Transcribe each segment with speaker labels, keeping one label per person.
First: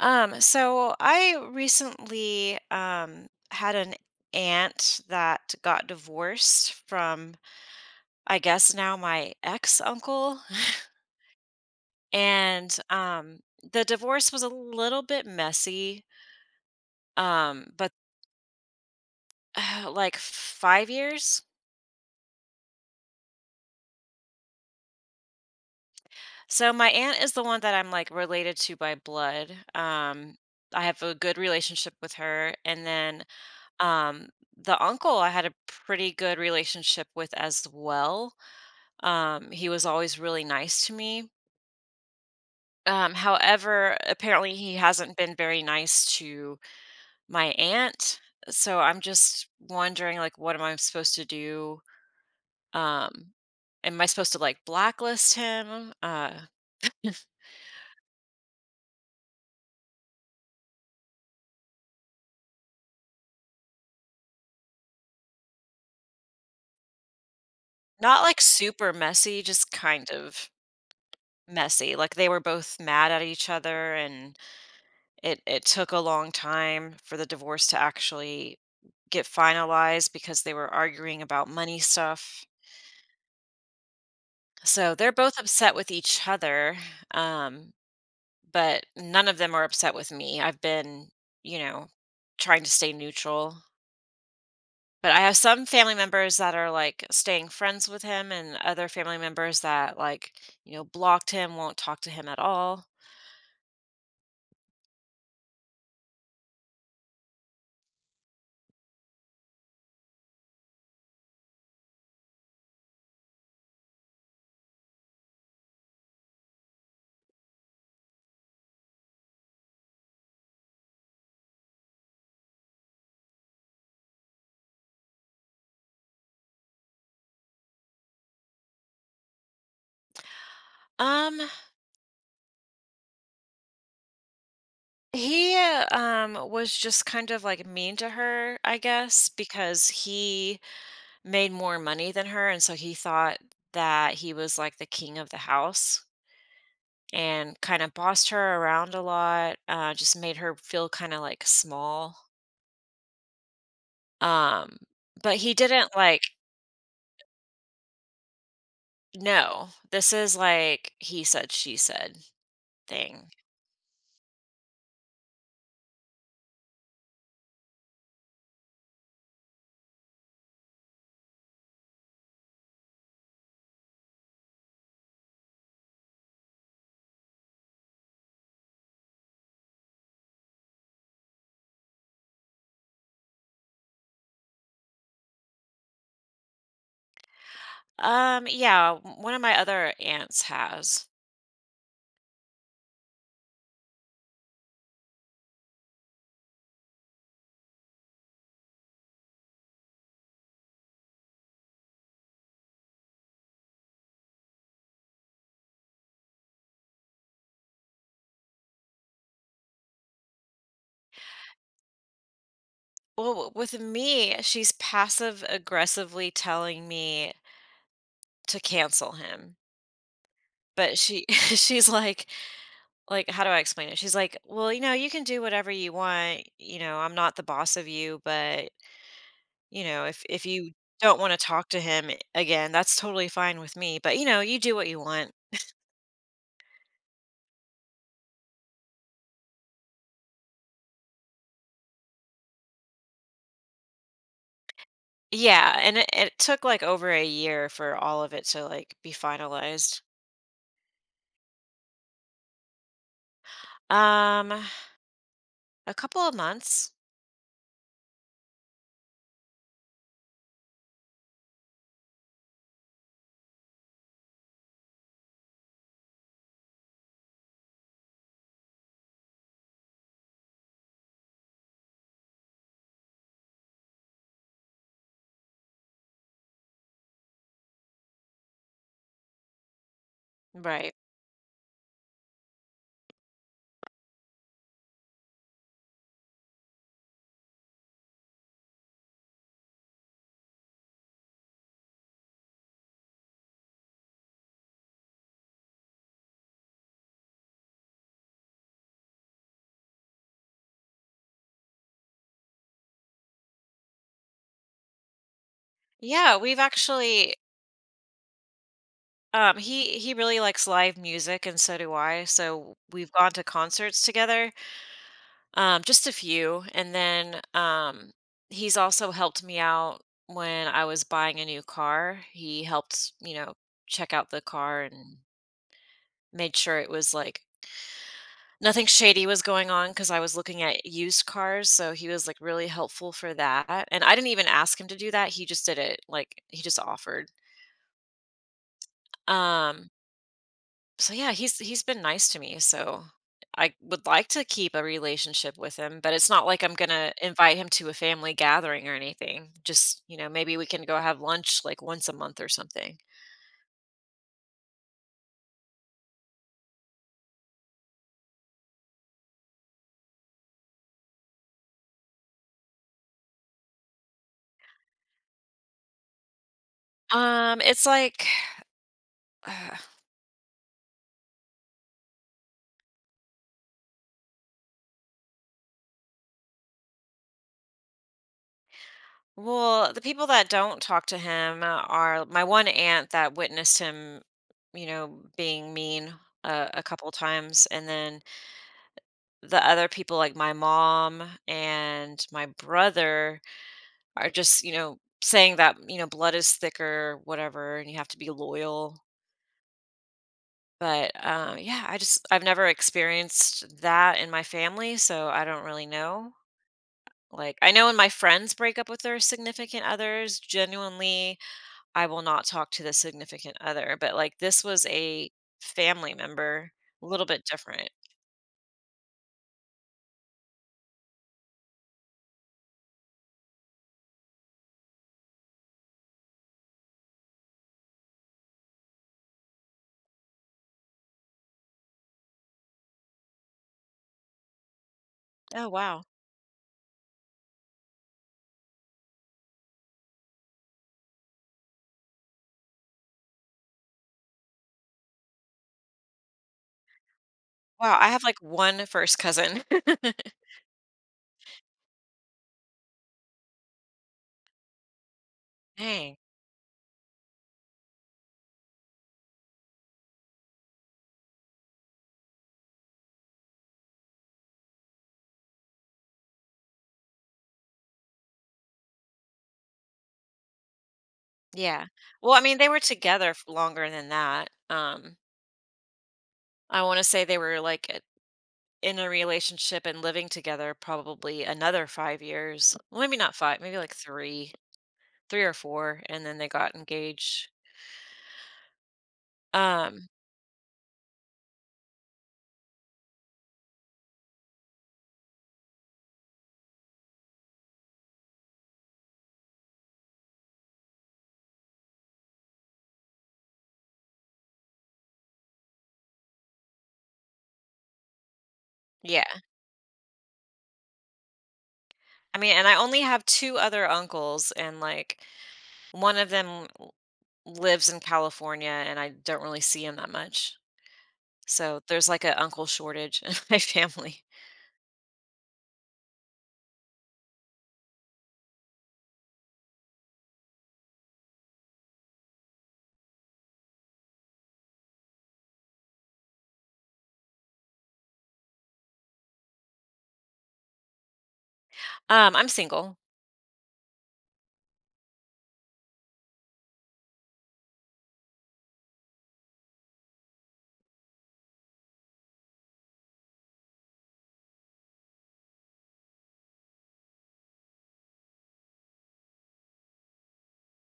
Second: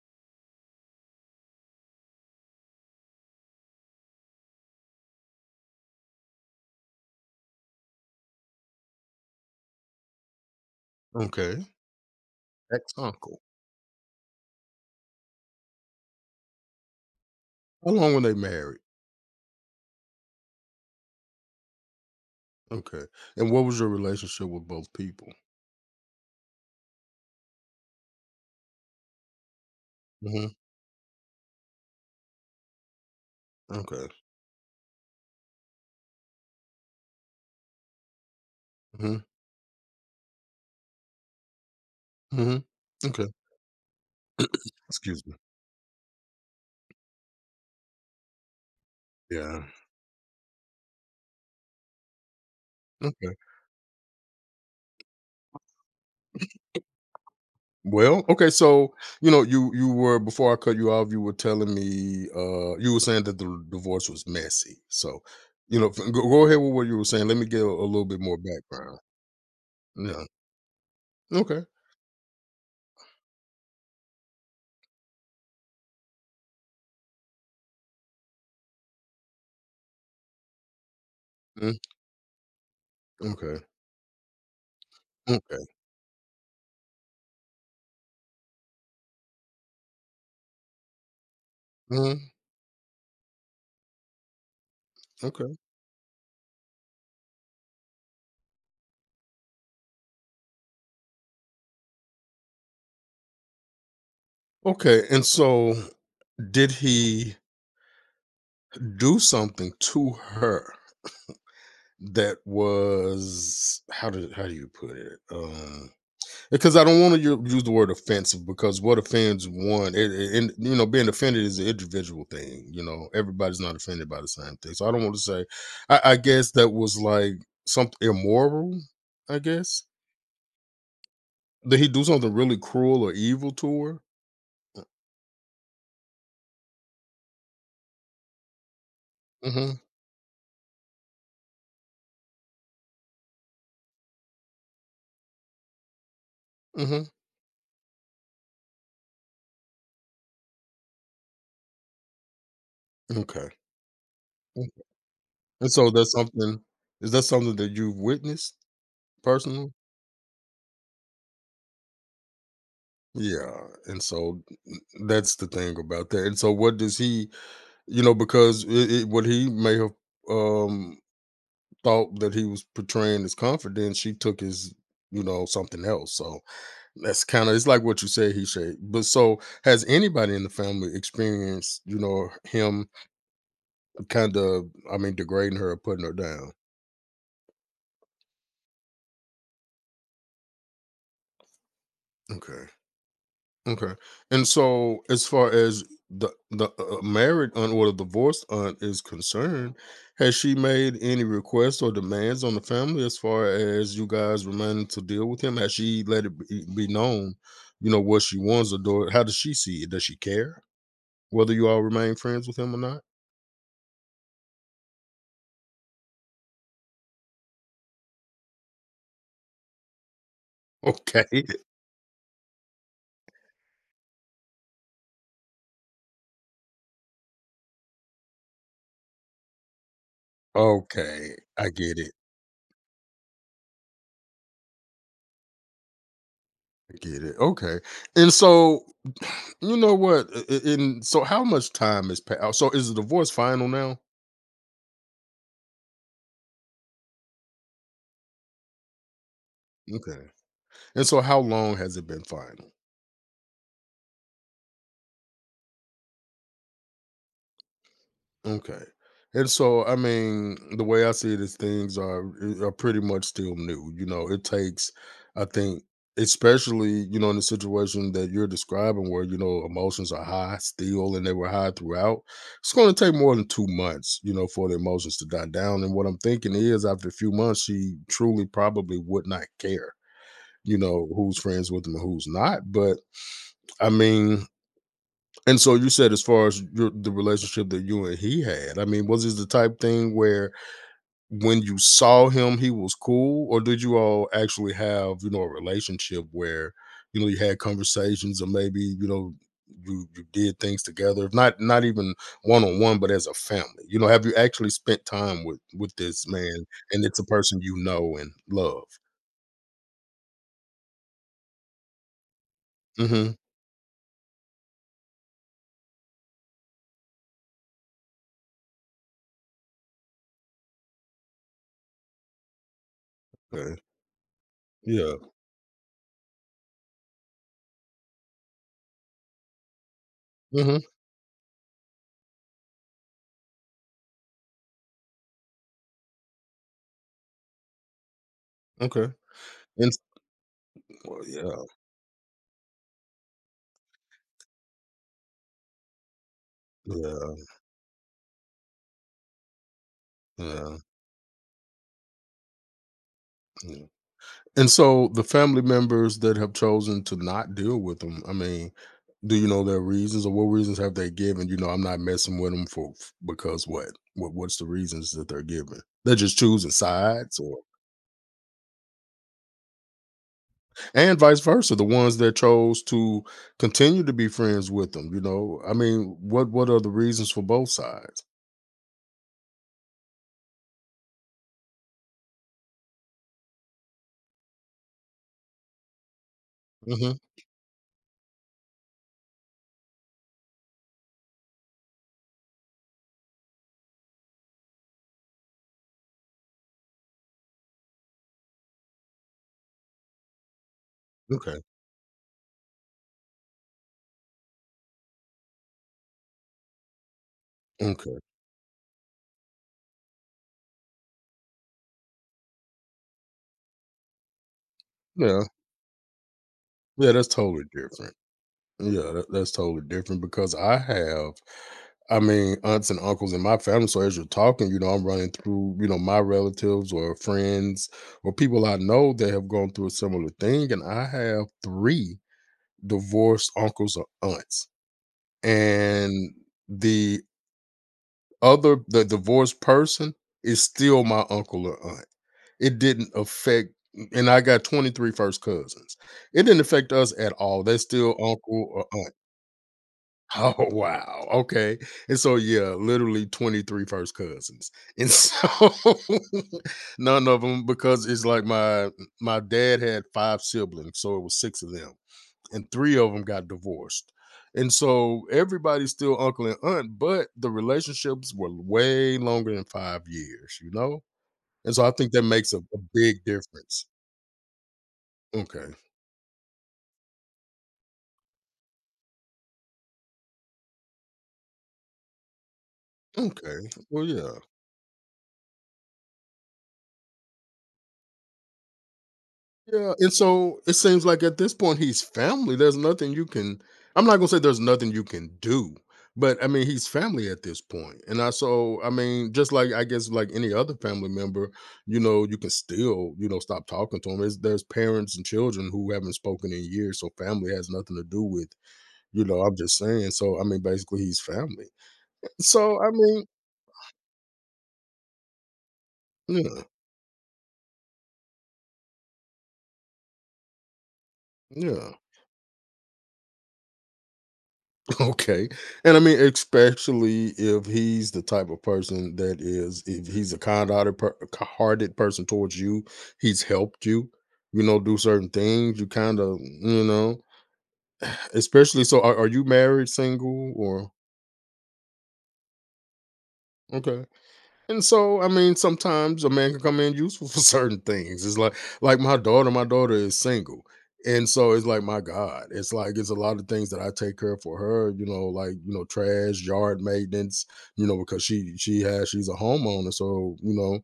Speaker 1: So I recently had an aunt that got divorced from, I guess now, my ex-uncle
Speaker 2: Okay.
Speaker 1: and
Speaker 2: Ex-uncle.
Speaker 1: the divorce was a little bit messy,
Speaker 2: How
Speaker 1: but,
Speaker 2: long were they married?
Speaker 1: like 5 years.
Speaker 2: Okay. And what was your relationship with both people?
Speaker 1: So my aunt is the one that I'm, like, related to by blood.
Speaker 2: Mhm.
Speaker 1: I have a good relationship with her, and then
Speaker 2: Okay.
Speaker 1: um the uncle I had a pretty good relationship with as well.
Speaker 2: Mhm.
Speaker 1: He was always really nice to me.
Speaker 2: Mhm. Okay.
Speaker 1: However, apparently he hasn't
Speaker 2: Excuse
Speaker 1: been
Speaker 2: me.
Speaker 1: very nice to my aunt. So I'm just
Speaker 2: Yeah.
Speaker 1: wondering, like, what am I supposed to do? Um,
Speaker 2: Okay.
Speaker 1: am I supposed to, like, blacklist him?
Speaker 2: Well, okay, so, you know, you were, before I cut you off, you were telling me, you were saying that the divorce was messy. So, you know, f go go ahead with what you were saying. Let me get a little bit
Speaker 1: Not
Speaker 2: more
Speaker 1: like super
Speaker 2: background.
Speaker 1: messy, just kind
Speaker 2: Yeah.
Speaker 1: of
Speaker 2: Okay.
Speaker 1: messy. Like, they were both mad at each other, and it took a long time for the divorce to actually get finalized because they were arguing about
Speaker 2: Mm,
Speaker 1: money stuff.
Speaker 2: okay.
Speaker 1: So they're both
Speaker 2: Okay.
Speaker 1: upset with each other, um, but none of them are upset with me. I've been, you know,
Speaker 2: Mhm.
Speaker 1: trying to stay neutral. But I have
Speaker 2: Okay.
Speaker 1: some family members that are, like, staying friends with him, and other family members that, like, blocked him, won't talk to him at all.
Speaker 2: Okay, and so did he do something to her that was, how did, how do you put it, because I don't want to use the word offensive, because what offends one, and, you know, being offended is an individual thing. You know, everybody's not offended by the same thing, so I don't want to say. I guess that was like something immoral, I guess.
Speaker 1: Um
Speaker 2: Did he do something really cruel or evil to her?
Speaker 1: he was just kind of like mean to her, I guess,
Speaker 2: Hmm.
Speaker 1: because he made more money than her, and so he thought that he was like the king of the house
Speaker 2: Hmm.
Speaker 1: and kind of bossed her around a lot, just made her feel kind of like small.
Speaker 2: Okay. Mm.
Speaker 1: Um, but he
Speaker 2: And so
Speaker 1: didn't
Speaker 2: that's
Speaker 1: like,
Speaker 2: something, is that something that you've witnessed
Speaker 1: no,
Speaker 2: personally?
Speaker 1: this is like he said, she said thing.
Speaker 2: Yeah, and so that's the thing about that. And so, what does he, you know, because it, what he may have um thought that he was portraying his confidence, she took his, you know, something else. So that's kind of, it's like, what you said, he said. But so, has anybody in the family experienced, you know, him kind of, I mean, degrading her or putting her down?
Speaker 1: Yeah, one of my other aunts has.
Speaker 2: Okay. Okay. And so, as far as the married aunt or the divorced aunt is concerned, has she made any requests or demands on the family as far as you guys remaining to deal with him? Has she let it be known, you know, what she wants? Or, do, how does she see it? Does she care whether you all remain friends with him or not?
Speaker 1: Well, with me, she's passive aggressively telling me to cancel him. But she
Speaker 2: Okay.
Speaker 1: she's like, how do I explain it? She's like, "Well, you know, you can do whatever you want. You know, I'm not the boss of you, but you know, if you don't wanna
Speaker 2: Okay.
Speaker 1: talk
Speaker 2: I
Speaker 1: to
Speaker 2: get
Speaker 1: him
Speaker 2: it.
Speaker 1: again, that's totally fine with me, but, you know, you do what you want."
Speaker 2: I get it. Okay. And so you know what? And so how much time has passed? So is the divorce final now?
Speaker 1: Yeah, and it took, like, over a year for all of it to, like, be finalized.
Speaker 2: Okay. And so how long has it been final?
Speaker 1: Um, a couple of months.
Speaker 2: Okay. And so, I mean, the way I see it is, things are pretty much still new. You know, it takes, I think, especially, you know, in the situation that you're describing, where, you know, emotions are high still and they were high throughout, it's going to take more than 2 months, you know, for the emotions to die down. And what I'm thinking is, after a few months, she truly probably would not care, you
Speaker 1: Right.
Speaker 2: know, who's friends with them and who's not. But I mean, and so you said, as far as your the relationship that you and he had, I mean, was this the type thing where when you saw him, he was cool? Or did you all actually have, you know, a relationship where, you know, you had conversations, or maybe, you know, you did things together, if not not even one on one, but as a family? You know, have you actually spent time with this
Speaker 1: Yeah, we've
Speaker 2: man, and it's a
Speaker 1: actually,
Speaker 2: person you know and love?
Speaker 1: he really likes live music, and so do I, so we've
Speaker 2: Mm-hmm.
Speaker 1: gone to concerts together. Just a few. And then he's also helped me out when I was buying a new car. He helped,
Speaker 2: Okay.
Speaker 1: check out the car
Speaker 2: Yeah.
Speaker 1: and made sure it was like nothing shady was going on because I was looking
Speaker 2: Mm-hmm.
Speaker 1: at used cars. So he was, like, really helpful for that. And I didn't even ask him to do that. He just did it. Like, he just offered.
Speaker 2: Okay.
Speaker 1: Um,
Speaker 2: And
Speaker 1: so
Speaker 2: Well,
Speaker 1: yeah,
Speaker 2: yeah,
Speaker 1: he's been nice to me, so I would like to keep a relationship with him, but it's not like I'm going to
Speaker 2: yeah,
Speaker 1: invite him to a family gathering or anything. Just, maybe we
Speaker 2: yeah,
Speaker 1: can go have lunch, like, once a month or something.
Speaker 2: yeah. And so, the family members that have chosen to not deal with them, I mean, do you know their reasons, or what reasons have they given? You know, I'm not messing with them for because what? What's the reasons that they're giving? They're just choosing sides, or
Speaker 1: It's like uh,
Speaker 2: and vice versa. The ones that chose to continue to be friends with them, you know, I mean, what are the reasons for both sides?
Speaker 1: well, the people that don't talk to him are my one aunt that witnessed him, being mean a couple
Speaker 2: Hmm.
Speaker 1: times, and then the other people, like my mom and my brother, are just, saying that, blood is thicker, whatever, and you have to be loyal. But
Speaker 2: Okay.
Speaker 1: yeah, I've never experienced that in my family, so I don't really know. Like, I know when my
Speaker 2: Okay.
Speaker 1: friends break up with their significant others, genuinely I will not talk to the significant other, but, like, this was a
Speaker 2: Yeah.
Speaker 1: family member, a
Speaker 2: Yeah,
Speaker 1: little
Speaker 2: that's
Speaker 1: bit
Speaker 2: totally
Speaker 1: different.
Speaker 2: different. Yeah, that's totally different because I have, I mean, aunts and uncles in my family. So as you're talking, you know, I'm running through, you know, my relatives or friends or people I know that have gone through a similar thing. And I have three divorced uncles or aunts.
Speaker 1: Oh, wow.
Speaker 2: And the other, the divorced person is still my uncle or aunt. It didn't affect, and I got 23 first cousins. It didn't affect us at all. They're
Speaker 1: Wow, I
Speaker 2: still
Speaker 1: have, like,
Speaker 2: uncle or
Speaker 1: one
Speaker 2: aunt.
Speaker 1: first cousin.
Speaker 2: Oh, wow. Okay. And so yeah, literally 23 first cousins. And so
Speaker 1: Dang.
Speaker 2: none of them, because it's like, my dad had five siblings, so it was six of them. And three of them got divorced. And so everybody's still uncle and aunt, but the relationships were way longer than 5 years, you know? And so
Speaker 1: Yeah.
Speaker 2: I think that
Speaker 1: Well, I
Speaker 2: makes
Speaker 1: mean,
Speaker 2: a,
Speaker 1: they
Speaker 2: a
Speaker 1: were
Speaker 2: big
Speaker 1: together f
Speaker 2: difference.
Speaker 1: longer than that.
Speaker 2: Okay.
Speaker 1: I wanna say they were, like, at in a relationship and living together probably another 5 years. Well, maybe not 5,
Speaker 2: Okay.
Speaker 1: maybe like
Speaker 2: Well, yeah.
Speaker 1: 3, 3 or 4, and then they got engaged.
Speaker 2: Yeah,
Speaker 1: Um,
Speaker 2: and so it seems like at this point he's family. There's nothing you can. I'm not gonna say there's nothing you can do, but I mean, he's family at this point. And I so I mean, just like, I guess, like any other family member, you know, you can still, stop talking to him. There's parents and children who haven't spoken in years, so family has nothing to do with, you
Speaker 1: yeah.
Speaker 2: know. I'm just saying. So I mean, basically, he's family.
Speaker 1: I mean, and I
Speaker 2: So I
Speaker 1: only have
Speaker 2: mean,
Speaker 1: 2 other uncles, and, like, one of
Speaker 2: yeah,
Speaker 1: them l lives in California, and I don't really see him that much. So
Speaker 2: yeah.
Speaker 1: there's, like, a uncle shortage in my family.
Speaker 2: Okay. And I mean, especially if he's the type of person that is, if he's a kind-hearted, hearted person towards you, he's helped you, you know, do certain things. You kind of, you know, especially. So, are you married, single, or
Speaker 1: I'm single.
Speaker 2: okay? And so, I mean, sometimes a man can come in useful for certain things. It's like, my daughter is single. And so it's like, my God, it's like, it's a lot of things that I take care of for her, you know, like, you know, trash, yard maintenance, you know, because she's a homeowner. So, you know,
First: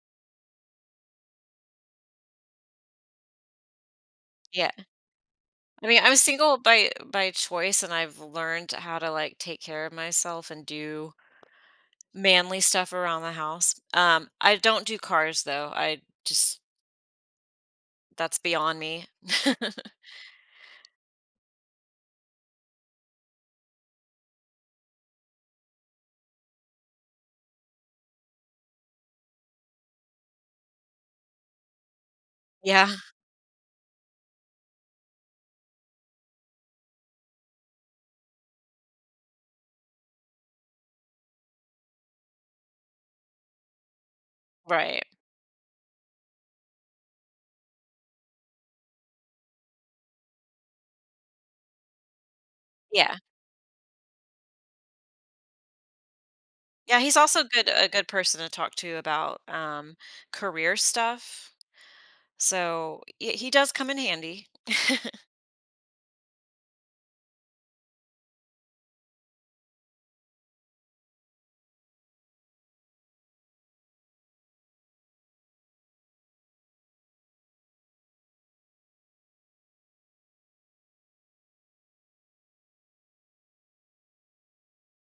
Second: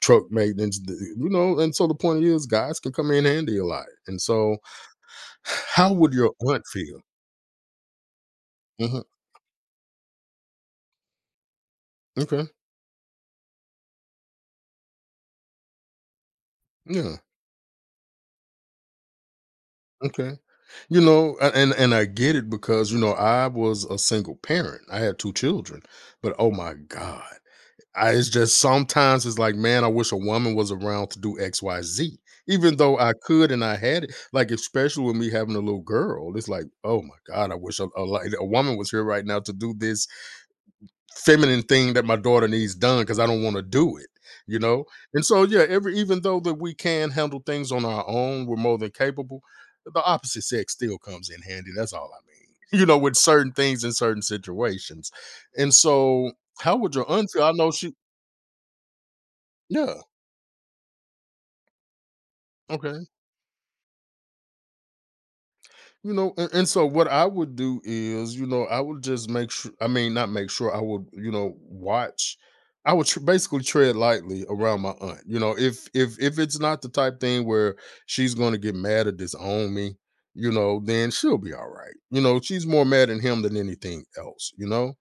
Speaker 2: truck maintenance, you know, and so the point is, guys can come in handy a lot. And so,
Speaker 1: Yeah. I
Speaker 2: how
Speaker 1: mean, I
Speaker 2: would
Speaker 1: was
Speaker 2: your
Speaker 1: single
Speaker 2: aunt
Speaker 1: by
Speaker 2: feel?
Speaker 1: by choice, and I've learned how
Speaker 2: Hmm.
Speaker 1: to, like, take care of myself and do
Speaker 2: Okay.
Speaker 1: manly stuff around the house. I don't do cars though. I just
Speaker 2: Yeah.
Speaker 1: That's beyond me.
Speaker 2: Okay. You know, and I get it, because you know, I was a single parent. I had two children, but, oh my god, it's just sometimes it's like, man, I wish a woman was around to do X, Y, Z. Even
Speaker 1: Yeah,
Speaker 2: though I could and I had it, like, especially with me having a little girl, it's like, oh my god, I wish a woman was here right now to do this feminine thing that my daughter needs done, because I don't want to do it, you know?
Speaker 1: right.
Speaker 2: And so yeah, every even though that we can handle things on our own, we're more than capable, the opposite sex still comes in handy. That's all I mean. You know, with
Speaker 1: Yeah.
Speaker 2: certain things in certain situations. And so, how would
Speaker 1: Yeah,
Speaker 2: your
Speaker 1: he's
Speaker 2: auntie?
Speaker 1: also
Speaker 2: I
Speaker 1: good
Speaker 2: know
Speaker 1: a
Speaker 2: she
Speaker 1: good person to talk to about,
Speaker 2: Yeah,
Speaker 1: career stuff. So,
Speaker 2: okay.
Speaker 1: y he does come in handy.
Speaker 2: You know, and so, what I would do is, you know, I would just make sure, I mean, not make sure, I would, you know, watch. I would basically tread lightly around my aunt. You know, if it's not the type thing where she's going to get mad or disown me, you know, then she'll be all right. You know, she's more mad at him than anything else. You know,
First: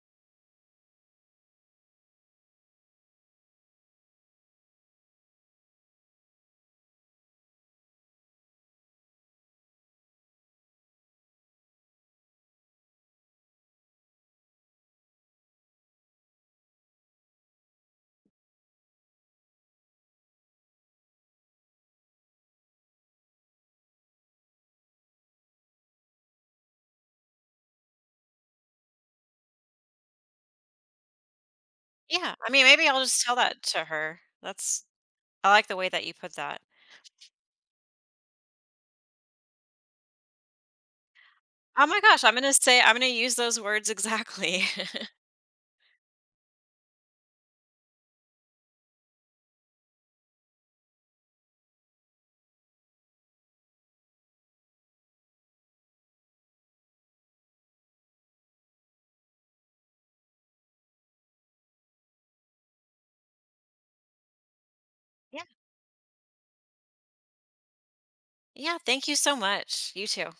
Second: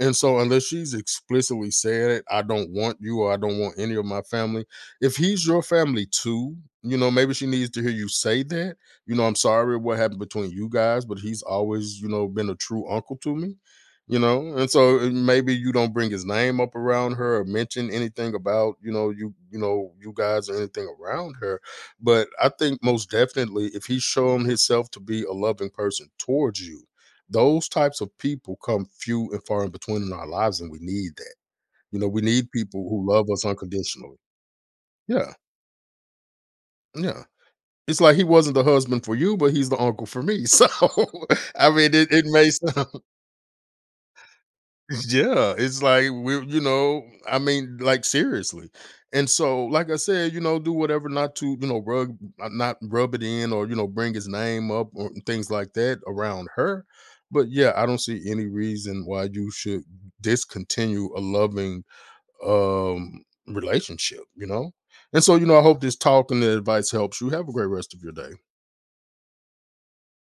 Speaker 2: and so unless she's explicitly said it, I don't want you, or I don't want any of my family. If he's your family too, you know, maybe she needs to hear you say that, you know, I'm sorry what happened between you guys, but he's always, you know, been a true uncle to me, you know? And so maybe you don't bring his name up around her or mention anything about, you know, you guys, or anything around her. But I think most definitely, if he's shown himself to be a loving person towards you, those types of people come few and far in between in our lives, and we need that. You know, we
Speaker 1: Yeah, I
Speaker 2: need
Speaker 1: mean, maybe
Speaker 2: people
Speaker 1: I'll
Speaker 2: who
Speaker 1: just
Speaker 2: love
Speaker 1: tell
Speaker 2: us
Speaker 1: that to
Speaker 2: unconditionally.
Speaker 1: her. That's
Speaker 2: Yeah.
Speaker 1: I like the way that you put that.
Speaker 2: Yeah. It's like, he wasn't the husband for you, but he's the uncle for me. So, I
Speaker 1: Oh
Speaker 2: mean,
Speaker 1: my
Speaker 2: it,
Speaker 1: gosh,
Speaker 2: it may sound,
Speaker 1: I'm gonna use those words exactly.
Speaker 2: yeah, it's like you know, I mean, like, seriously. And so, like I said, you know, do whatever not to, you know, not rub it in, or, you know, bring his name up or things like that around her. But yeah, I don't see any reason why you should discontinue a loving um relationship, you know? And so,
Speaker 1: Yeah.
Speaker 2: you know, I hope this talk and the advice helps you. Have a great rest of your day.
Speaker 1: Yeah, thank you so much. You too.